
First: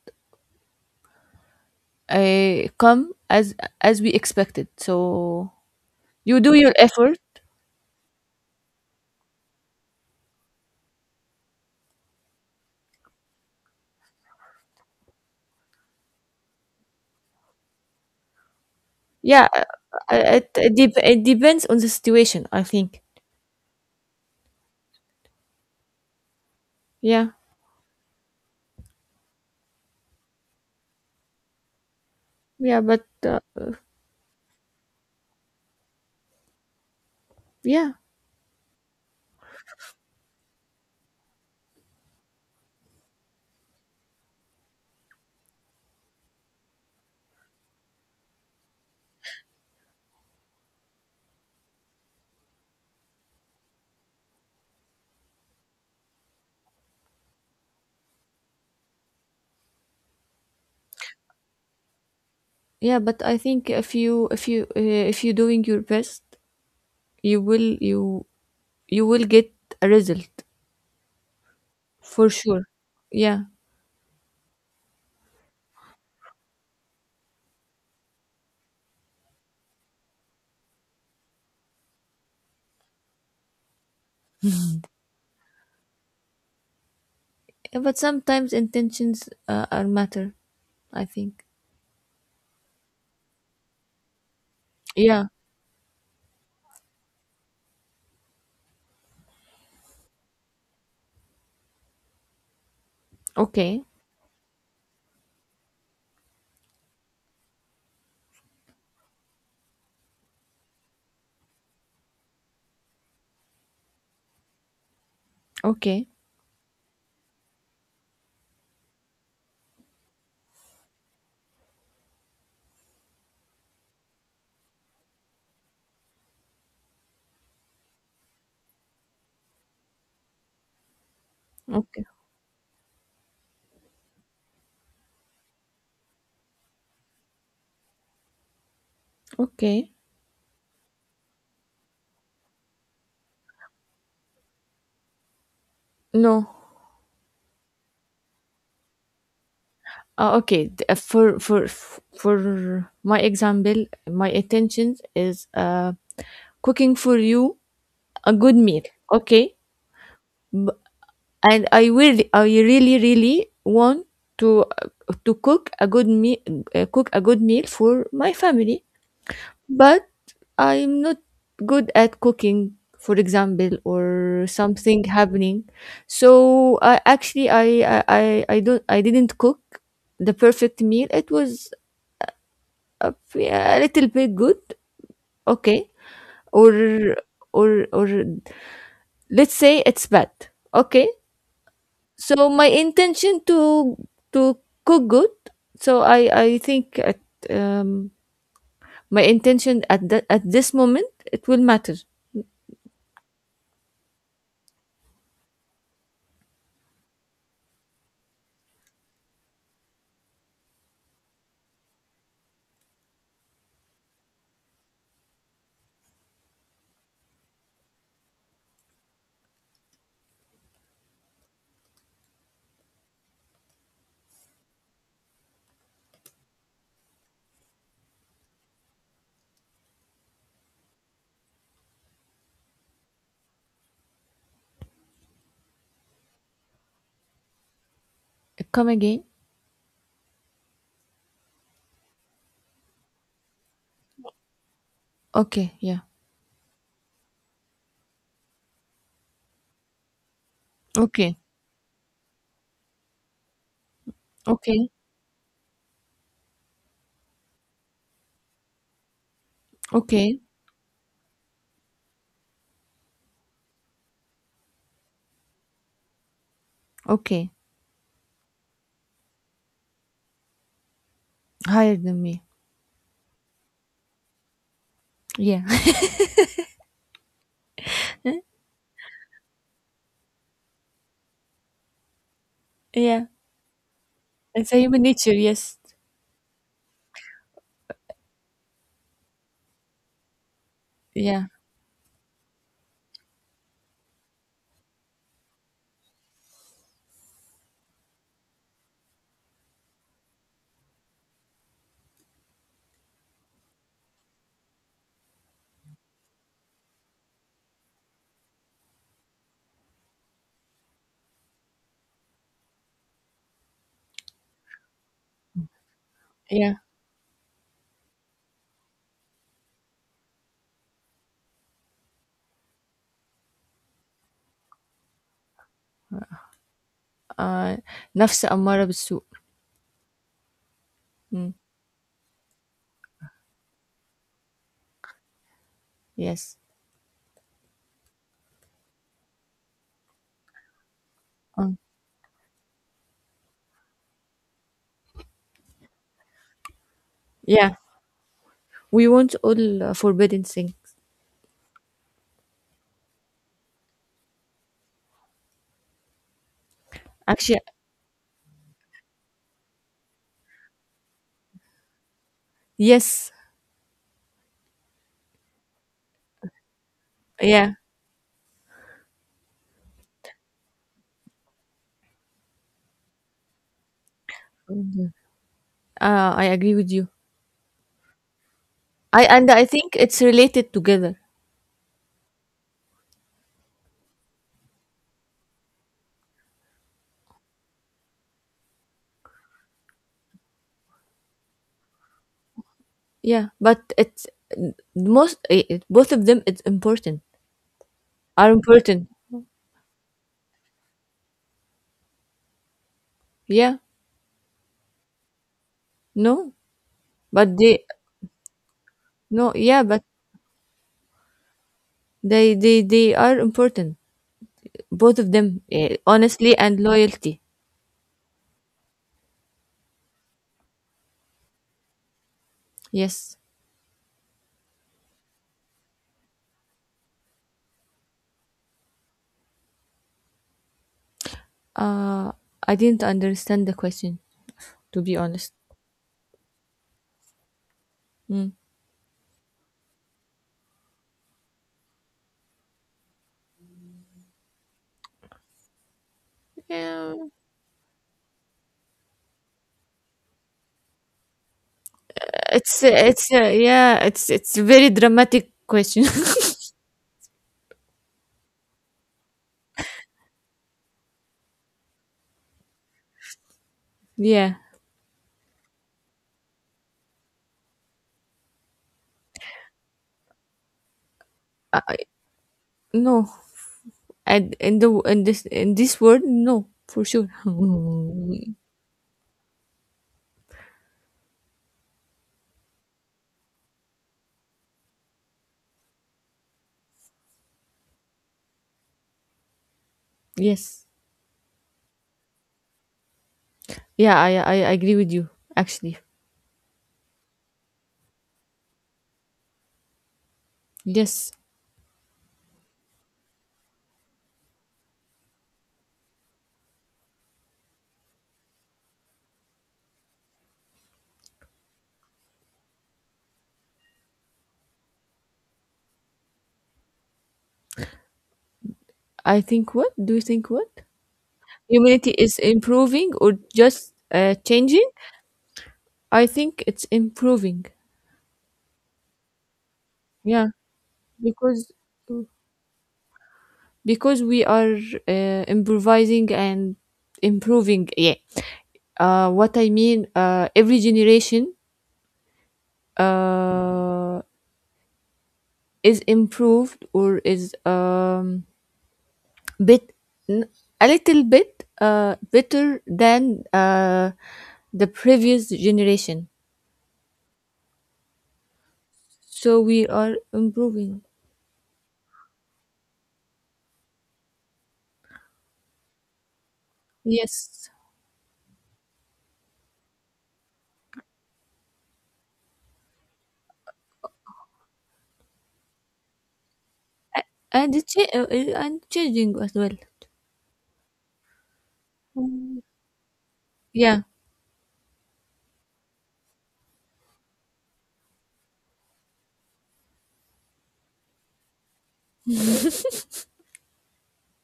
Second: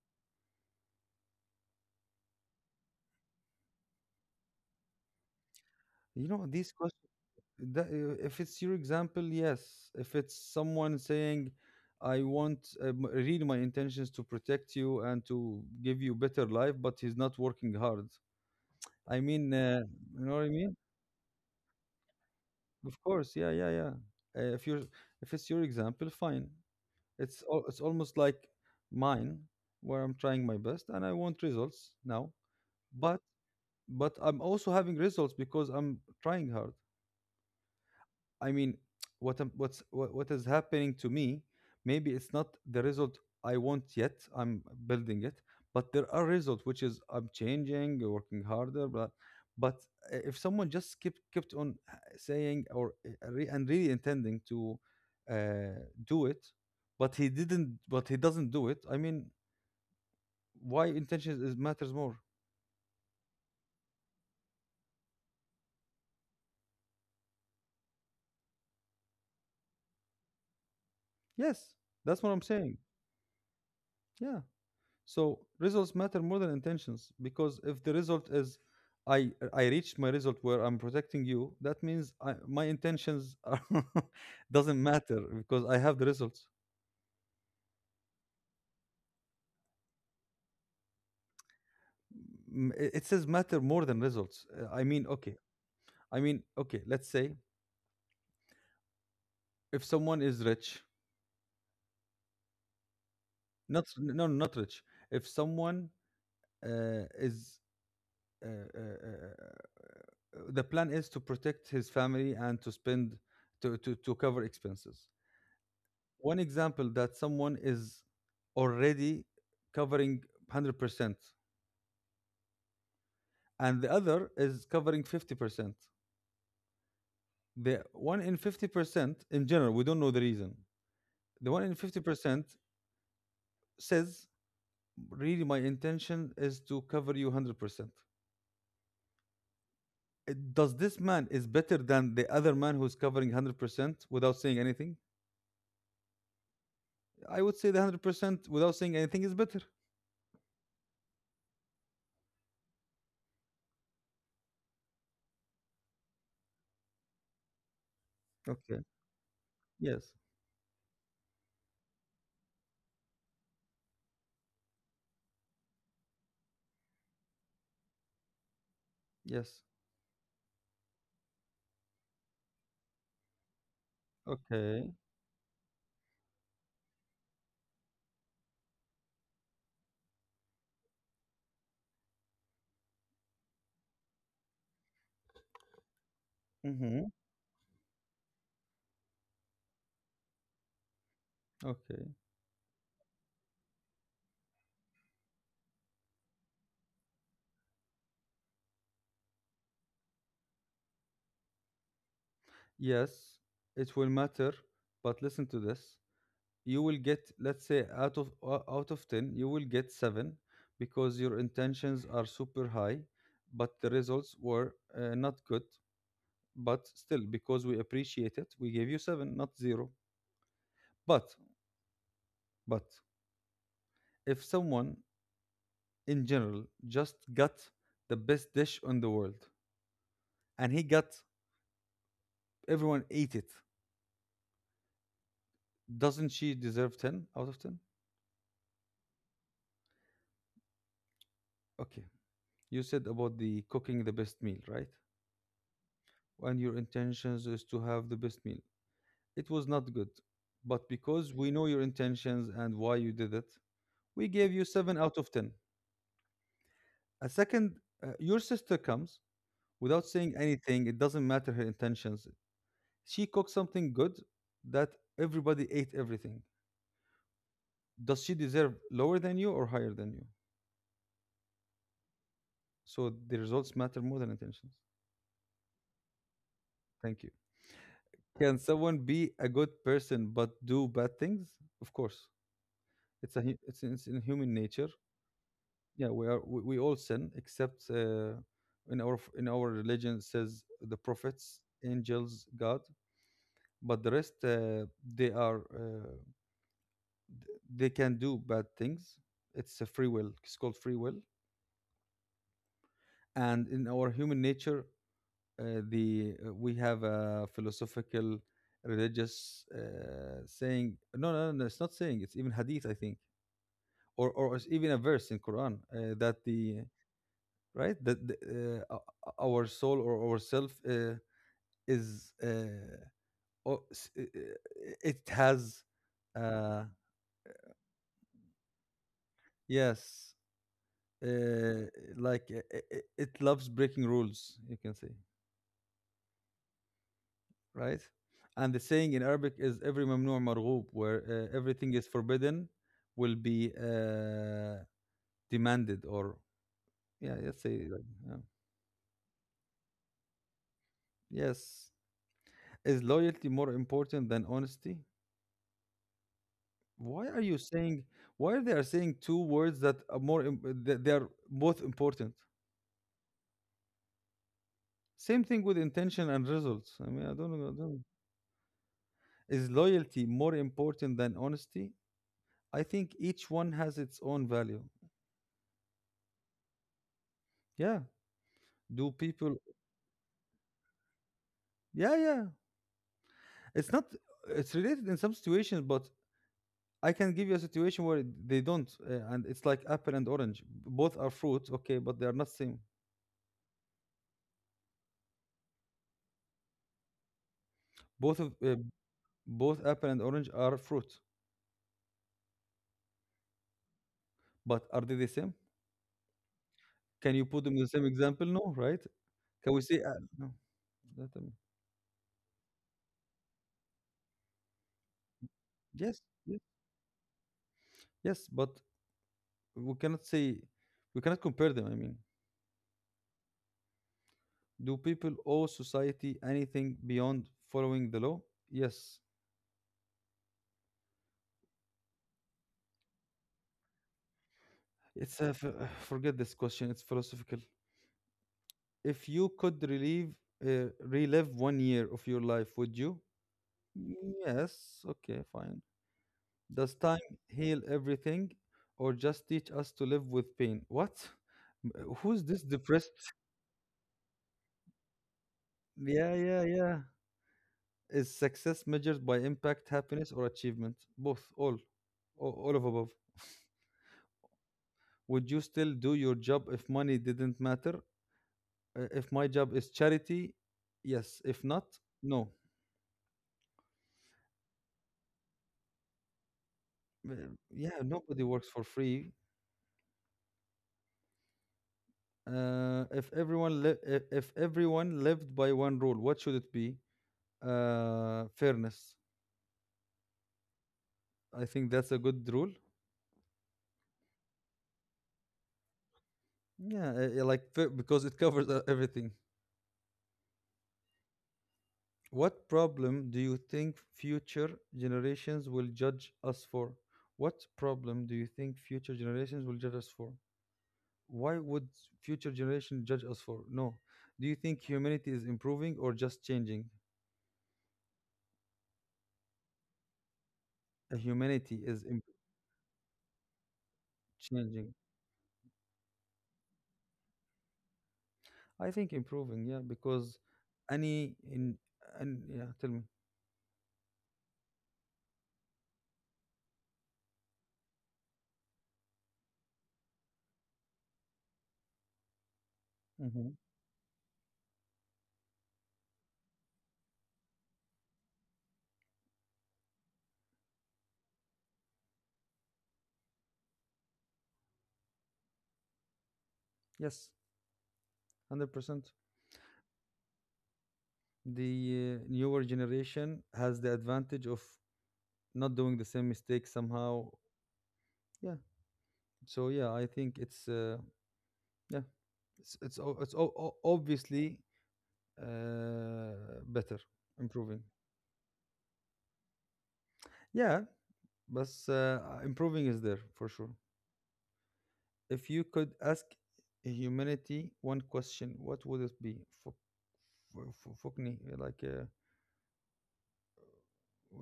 [SPEAKER 2] come as we expected, so
[SPEAKER 1] You
[SPEAKER 2] you
[SPEAKER 1] know
[SPEAKER 2] do your
[SPEAKER 1] these.
[SPEAKER 2] effort.
[SPEAKER 1] That, if it's your example, yes. If it's someone saying, I want really my intentions to protect you and to give you better life, but he's not working hard. I
[SPEAKER 2] Yeah,
[SPEAKER 1] mean, you know what I mean?
[SPEAKER 2] it depends on the situation, I
[SPEAKER 1] Of
[SPEAKER 2] think.
[SPEAKER 1] course, yeah, yeah, yeah. If you're, if it's your example, fine.
[SPEAKER 2] Yeah.
[SPEAKER 1] It's almost like mine, where I'm trying my best and I want results now,
[SPEAKER 2] Yeah, but
[SPEAKER 1] but but I'm also having results because I'm trying hard.
[SPEAKER 2] yeah,
[SPEAKER 1] I mean, what am- what's what is happening to me? Maybe it's not the result I want yet. I'm building it, but there are results which is I'm changing, working harder. But if someone just kept on saying or and really intending to uh, do it, but he didn't, but he doesn't do it. I mean, why intention is matters more?
[SPEAKER 2] yeah, but I think if you if you're doing your best, you you will get a result
[SPEAKER 1] Yes, that's
[SPEAKER 2] for
[SPEAKER 1] what I'm
[SPEAKER 2] sure.
[SPEAKER 1] saying.
[SPEAKER 2] Yeah,
[SPEAKER 1] Yeah. So results matter more than intentions because if the result is I reached my result where I'm protecting you, that means I, my intentions are *laughs* doesn't matter because I have the results.
[SPEAKER 2] but sometimes intentions are matter, I think.
[SPEAKER 1] It it says matter more than results. I mean,
[SPEAKER 2] Yeah.
[SPEAKER 1] okay. I mean, okay. Let's say if someone is rich,
[SPEAKER 2] Okay,
[SPEAKER 1] not no, no, not rich. If someone is uh, uh, uh, uh, the plan is to protect his family and to spend to cover expenses.
[SPEAKER 2] okay,
[SPEAKER 1] One example that someone is already covering 100% and the other is covering 50%. The one in 50%, in general we don't know the reason, the one in
[SPEAKER 2] okay,
[SPEAKER 1] 50% says really my intention is to cover you 100%.
[SPEAKER 2] okay.
[SPEAKER 1] Does this man is better than the other man who's covering 100% without saying anything?
[SPEAKER 2] No,
[SPEAKER 1] I would say the 100% without saying anything is better.
[SPEAKER 2] okay. For my example, my intention is cooking for you a good
[SPEAKER 1] Okay.
[SPEAKER 2] meal. Okay,
[SPEAKER 1] Yes,
[SPEAKER 2] and I will. I really, really want to uh, to cook a good meal, for my family.
[SPEAKER 1] yes.
[SPEAKER 2] But I'm not good at cooking, for example, or
[SPEAKER 1] Okay.
[SPEAKER 2] something happening. So I actually I didn't cook the perfect meal. It was a a little bit good, okay, or
[SPEAKER 1] Hmm.
[SPEAKER 2] or let's say it's bad, okay.
[SPEAKER 1] Okay.
[SPEAKER 2] So my intention to cook good. So I think at um my intention at that at this moment it will matter.
[SPEAKER 1] Yes, it will matter, but listen to this. You will get, let's say, out of out of 10, you will get 7 because your intentions are super high, but the results were not good, but still because we appreciate it, we gave you 7, not 0. But but if someone in general just got the best dish on the world and he got everyone ate it, doesn't she deserve 10 out of 10?
[SPEAKER 2] Come again.
[SPEAKER 1] Okay. You said about the cooking the best meal, right?
[SPEAKER 2] Okay, yeah.
[SPEAKER 1] And your intentions is to have the best meal. It was not good, but because
[SPEAKER 2] Okay,
[SPEAKER 1] we know your intentions and why you did it, we gave you
[SPEAKER 2] okay,
[SPEAKER 1] 7 out of 10. A second, your sister comes without saying
[SPEAKER 2] okay,
[SPEAKER 1] anything, it doesn't matter her intentions. She cooked something good that everybody ate everything.
[SPEAKER 2] okay.
[SPEAKER 1] Does she deserve lower than you or higher than you?
[SPEAKER 2] Higher than me.
[SPEAKER 1] So the results matter more than intentions.
[SPEAKER 2] Yeah. *laughs*
[SPEAKER 1] Thank you. Can someone be a good person but do bad things? Of course.
[SPEAKER 2] Yeah.
[SPEAKER 1] It's a hu- it's in human
[SPEAKER 2] It's a
[SPEAKER 1] nature.
[SPEAKER 2] human nature, yes.
[SPEAKER 1] Yeah, we all sin except in our religion says the
[SPEAKER 2] Yeah,
[SPEAKER 1] prophets, angels, God, but the rest they are they can do bad things. It's a free will, it's called free will. And in our human nature, the we have a philosophical religious saying, no, no, no, it's not saying, it's even hadith I think, or it's even a verse in Quran, that
[SPEAKER 2] yeah.
[SPEAKER 1] the right that the, uh, our soul or our self is o- s- uh, it has uh,
[SPEAKER 2] Uh, نفس أمارة بالسوء.
[SPEAKER 1] yes
[SPEAKER 2] Mm,
[SPEAKER 1] uh, like it loves breaking rules, you can say,
[SPEAKER 2] yes.
[SPEAKER 1] right. And the saying in Arabic is every mamnu' marghub, where
[SPEAKER 2] Um,
[SPEAKER 1] everything is forbidden will be demanded or yeah, let's
[SPEAKER 2] yeah.
[SPEAKER 1] say, like, yeah.
[SPEAKER 2] We want all forbidden things.
[SPEAKER 1] Yes, is loyalty more important than honesty? Why are
[SPEAKER 2] Actually,
[SPEAKER 1] you saying? Why they are saying two words that are more? That they are both important.
[SPEAKER 2] yes.
[SPEAKER 1] Same thing with intention and results. I mean, I don't know.
[SPEAKER 2] Yeah.
[SPEAKER 1] I don't know. Is loyalty more important than honesty? I think each one has its own value.
[SPEAKER 2] I agree with you.
[SPEAKER 1] Yeah. Do
[SPEAKER 2] I and
[SPEAKER 1] people?
[SPEAKER 2] I think it's related together.
[SPEAKER 1] Yeah, yeah. It's not. It's related in some situations, but I can give you a situation where they don't, and it's like apple and orange. Both are fruit, okay, but they are not same.
[SPEAKER 2] Yeah, but it's most, eh, it, both of them, it's important.
[SPEAKER 1] Both
[SPEAKER 2] Are
[SPEAKER 1] of uh,
[SPEAKER 2] important.
[SPEAKER 1] both apple and orange are fruit,
[SPEAKER 2] Yeah.
[SPEAKER 1] but are they the same?
[SPEAKER 2] No,
[SPEAKER 1] Can you
[SPEAKER 2] but
[SPEAKER 1] put them in
[SPEAKER 2] they
[SPEAKER 1] the same example? No, right?
[SPEAKER 2] no.
[SPEAKER 1] Can we
[SPEAKER 2] Yeah,
[SPEAKER 1] say,
[SPEAKER 2] but
[SPEAKER 1] no, that,
[SPEAKER 2] they are important, both of them, eh,
[SPEAKER 1] yes,
[SPEAKER 2] honestly
[SPEAKER 1] yes,
[SPEAKER 2] and loyalty.
[SPEAKER 1] yeah, yes, but we cannot say, we cannot compare them. I mean,
[SPEAKER 2] Yes.
[SPEAKER 1] do people owe society anything beyond following the law? Yes.
[SPEAKER 2] Uh, I didn't understand the question, to be
[SPEAKER 1] It's a,
[SPEAKER 2] honest.
[SPEAKER 1] forget this question, it's philosophical.
[SPEAKER 2] Mm.
[SPEAKER 1] If you could relive, relive one year of your life, would you? Yes, okay, fine. Does
[SPEAKER 2] Yeah,
[SPEAKER 1] time heal everything or just teach us to live with pain? What? *laughs* Who's this
[SPEAKER 2] it's
[SPEAKER 1] depressed?
[SPEAKER 2] yeah, it's a very dramatic question.
[SPEAKER 1] Yeah, yeah, yeah. Is success measured by impact, happiness, or achievement? Both, all, all of above.
[SPEAKER 2] *laughs* Yeah,
[SPEAKER 1] Would you still do your job if money didn't matter? If my job is charity, yes. If
[SPEAKER 2] I,
[SPEAKER 1] not,
[SPEAKER 2] I-
[SPEAKER 1] no.
[SPEAKER 2] no, and in the in this world, no, for sure.
[SPEAKER 1] Uh,
[SPEAKER 2] *laughs*
[SPEAKER 1] yeah, nobody
[SPEAKER 2] Mm.
[SPEAKER 1] works for free. If everyone if everyone lived by one rule, what should it be? Fairness.
[SPEAKER 2] Yes.
[SPEAKER 1] I think that's a good rule.
[SPEAKER 2] Yeah, I I agree with you actually.
[SPEAKER 1] Yeah, yeah, like because it covers everything.
[SPEAKER 2] Yes,
[SPEAKER 1] What problem do you think future generations will judge us for? What problem do you think future generations will judge us for? Why would future generation judge us for? No. Do you think humanity is improving or just changing?
[SPEAKER 2] I think, what do you think, what?
[SPEAKER 1] Uh, Humanity is
[SPEAKER 2] Humanity
[SPEAKER 1] imp-
[SPEAKER 2] is improving or just changing?
[SPEAKER 1] changing.
[SPEAKER 2] I think it's improving.
[SPEAKER 1] I think improving, yeah, because
[SPEAKER 2] Yeah,
[SPEAKER 1] any
[SPEAKER 2] because
[SPEAKER 1] in and yeah, tell me.
[SPEAKER 2] because we are improvising and improving. Yeah. What I mean, every generation
[SPEAKER 1] Hmm.
[SPEAKER 2] uh, is improved or is bit n- a little bit better than the previous generation.
[SPEAKER 1] Yes, 100%.
[SPEAKER 2] So we are improving.
[SPEAKER 1] The newer generation has the advantage of not doing the same mistakes somehow.
[SPEAKER 2] Yes,
[SPEAKER 1] Yeah, so yeah, I think it's yeah, obviously better,
[SPEAKER 2] and
[SPEAKER 1] improving.
[SPEAKER 2] and changing as well.
[SPEAKER 1] Yeah, but improving is there for sure.
[SPEAKER 2] Yeah.
[SPEAKER 1] If you could ask humanity one question, what would it be? For. Fuck me, like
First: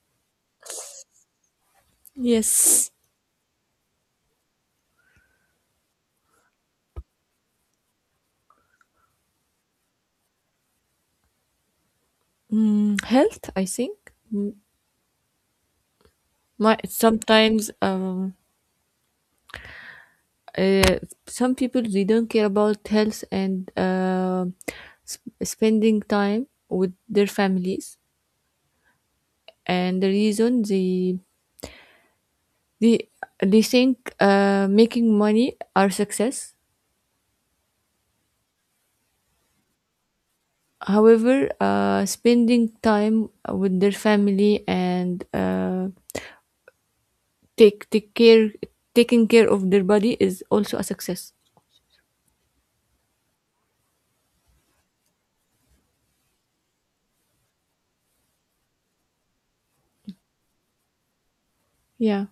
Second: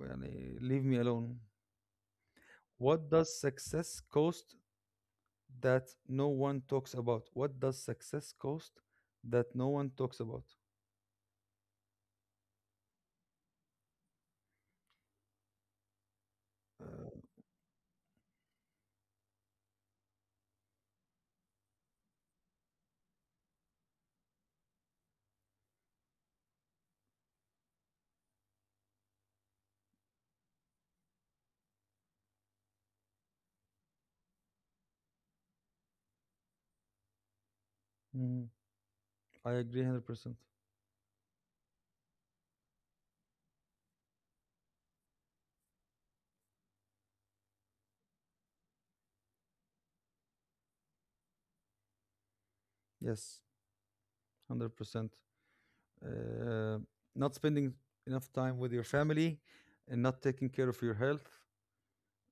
[SPEAKER 1] يعني leave me alone.
[SPEAKER 2] Yes.
[SPEAKER 1] What does success cost that no one talks about? What does success cost that no one talks about?
[SPEAKER 2] Mm, health, I think. Mm. My
[SPEAKER 1] Uh,
[SPEAKER 2] sometimes Uh, some people they don't care about health and spending time with their families, and the reason they they they think making money are success.
[SPEAKER 1] mhm. I agree 100%.
[SPEAKER 2] However, spending time with their family and take take care taking care of their body is also a success.
[SPEAKER 1] Yes, 100%. Uh, not spending enough time with your family and not taking care of your health,
[SPEAKER 2] Yeah.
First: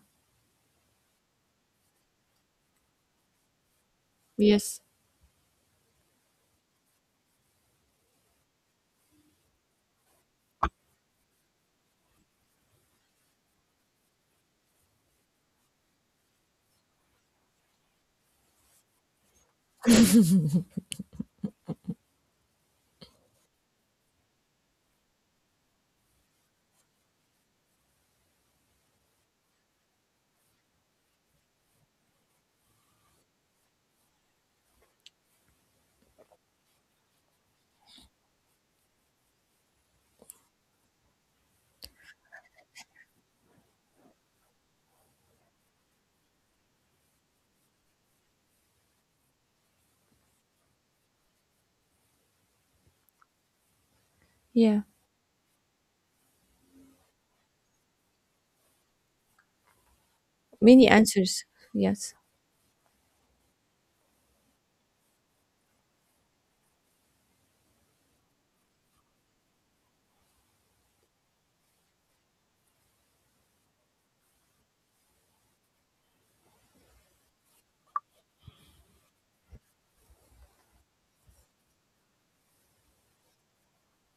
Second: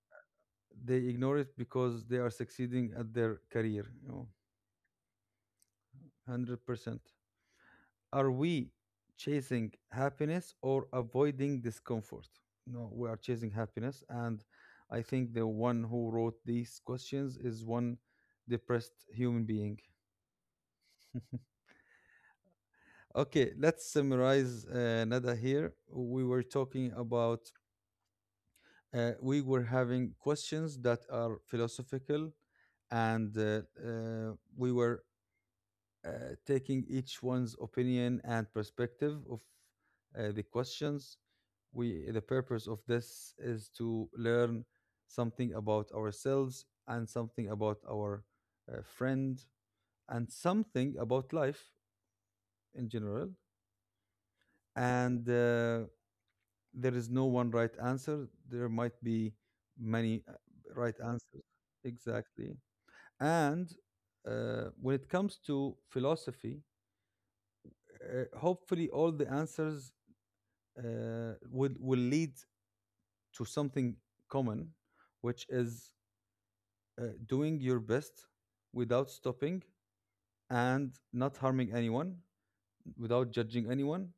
[SPEAKER 1] they ignore it because they are succeeding at their career, you know,
[SPEAKER 2] Yes.
[SPEAKER 1] 100%. Are we chasing happiness or avoiding discomfort? No, we are chasing happiness. And I think the one who wrote these questions is one depressed human being. Okay, let's summarize Nada here. We were talking about we were having questions that are philosophical and we were uh, taking each one's opinion and perspective of the questions, we the purpose of this is to learn something about ourselves and something about our friend and something about life in general,
[SPEAKER 2] Yeah.
[SPEAKER 1] and there is no one right answer. There might be many
[SPEAKER 2] Many
[SPEAKER 1] right answers.
[SPEAKER 2] answers. Yes.
[SPEAKER 1] Exactly. And when it comes to philosophy, hopefully all the answers will lead to something common, which is doing your best without stopping and not harming anyone, without judging anyone,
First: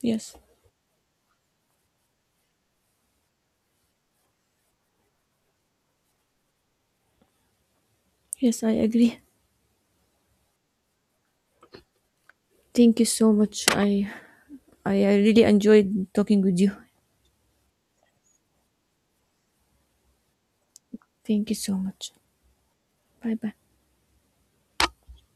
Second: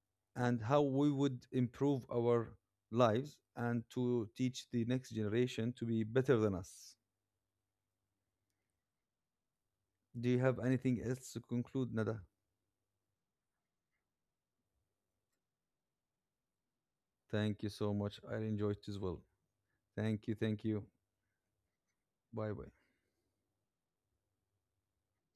[SPEAKER 2] Yes,
[SPEAKER 1] and how we would improve our lives and to teach the next generation to be better than us.
[SPEAKER 2] yes, I agree.
[SPEAKER 1] Do you have anything else to conclude, Nada?
[SPEAKER 2] Thank you so much. I really enjoyed talking with you.
[SPEAKER 1] Thank you so much. I enjoyed it as well. Thank you. Thank you.
[SPEAKER 2] Thank you so much.
[SPEAKER 1] Bye bye.
[SPEAKER 2] Bye bye.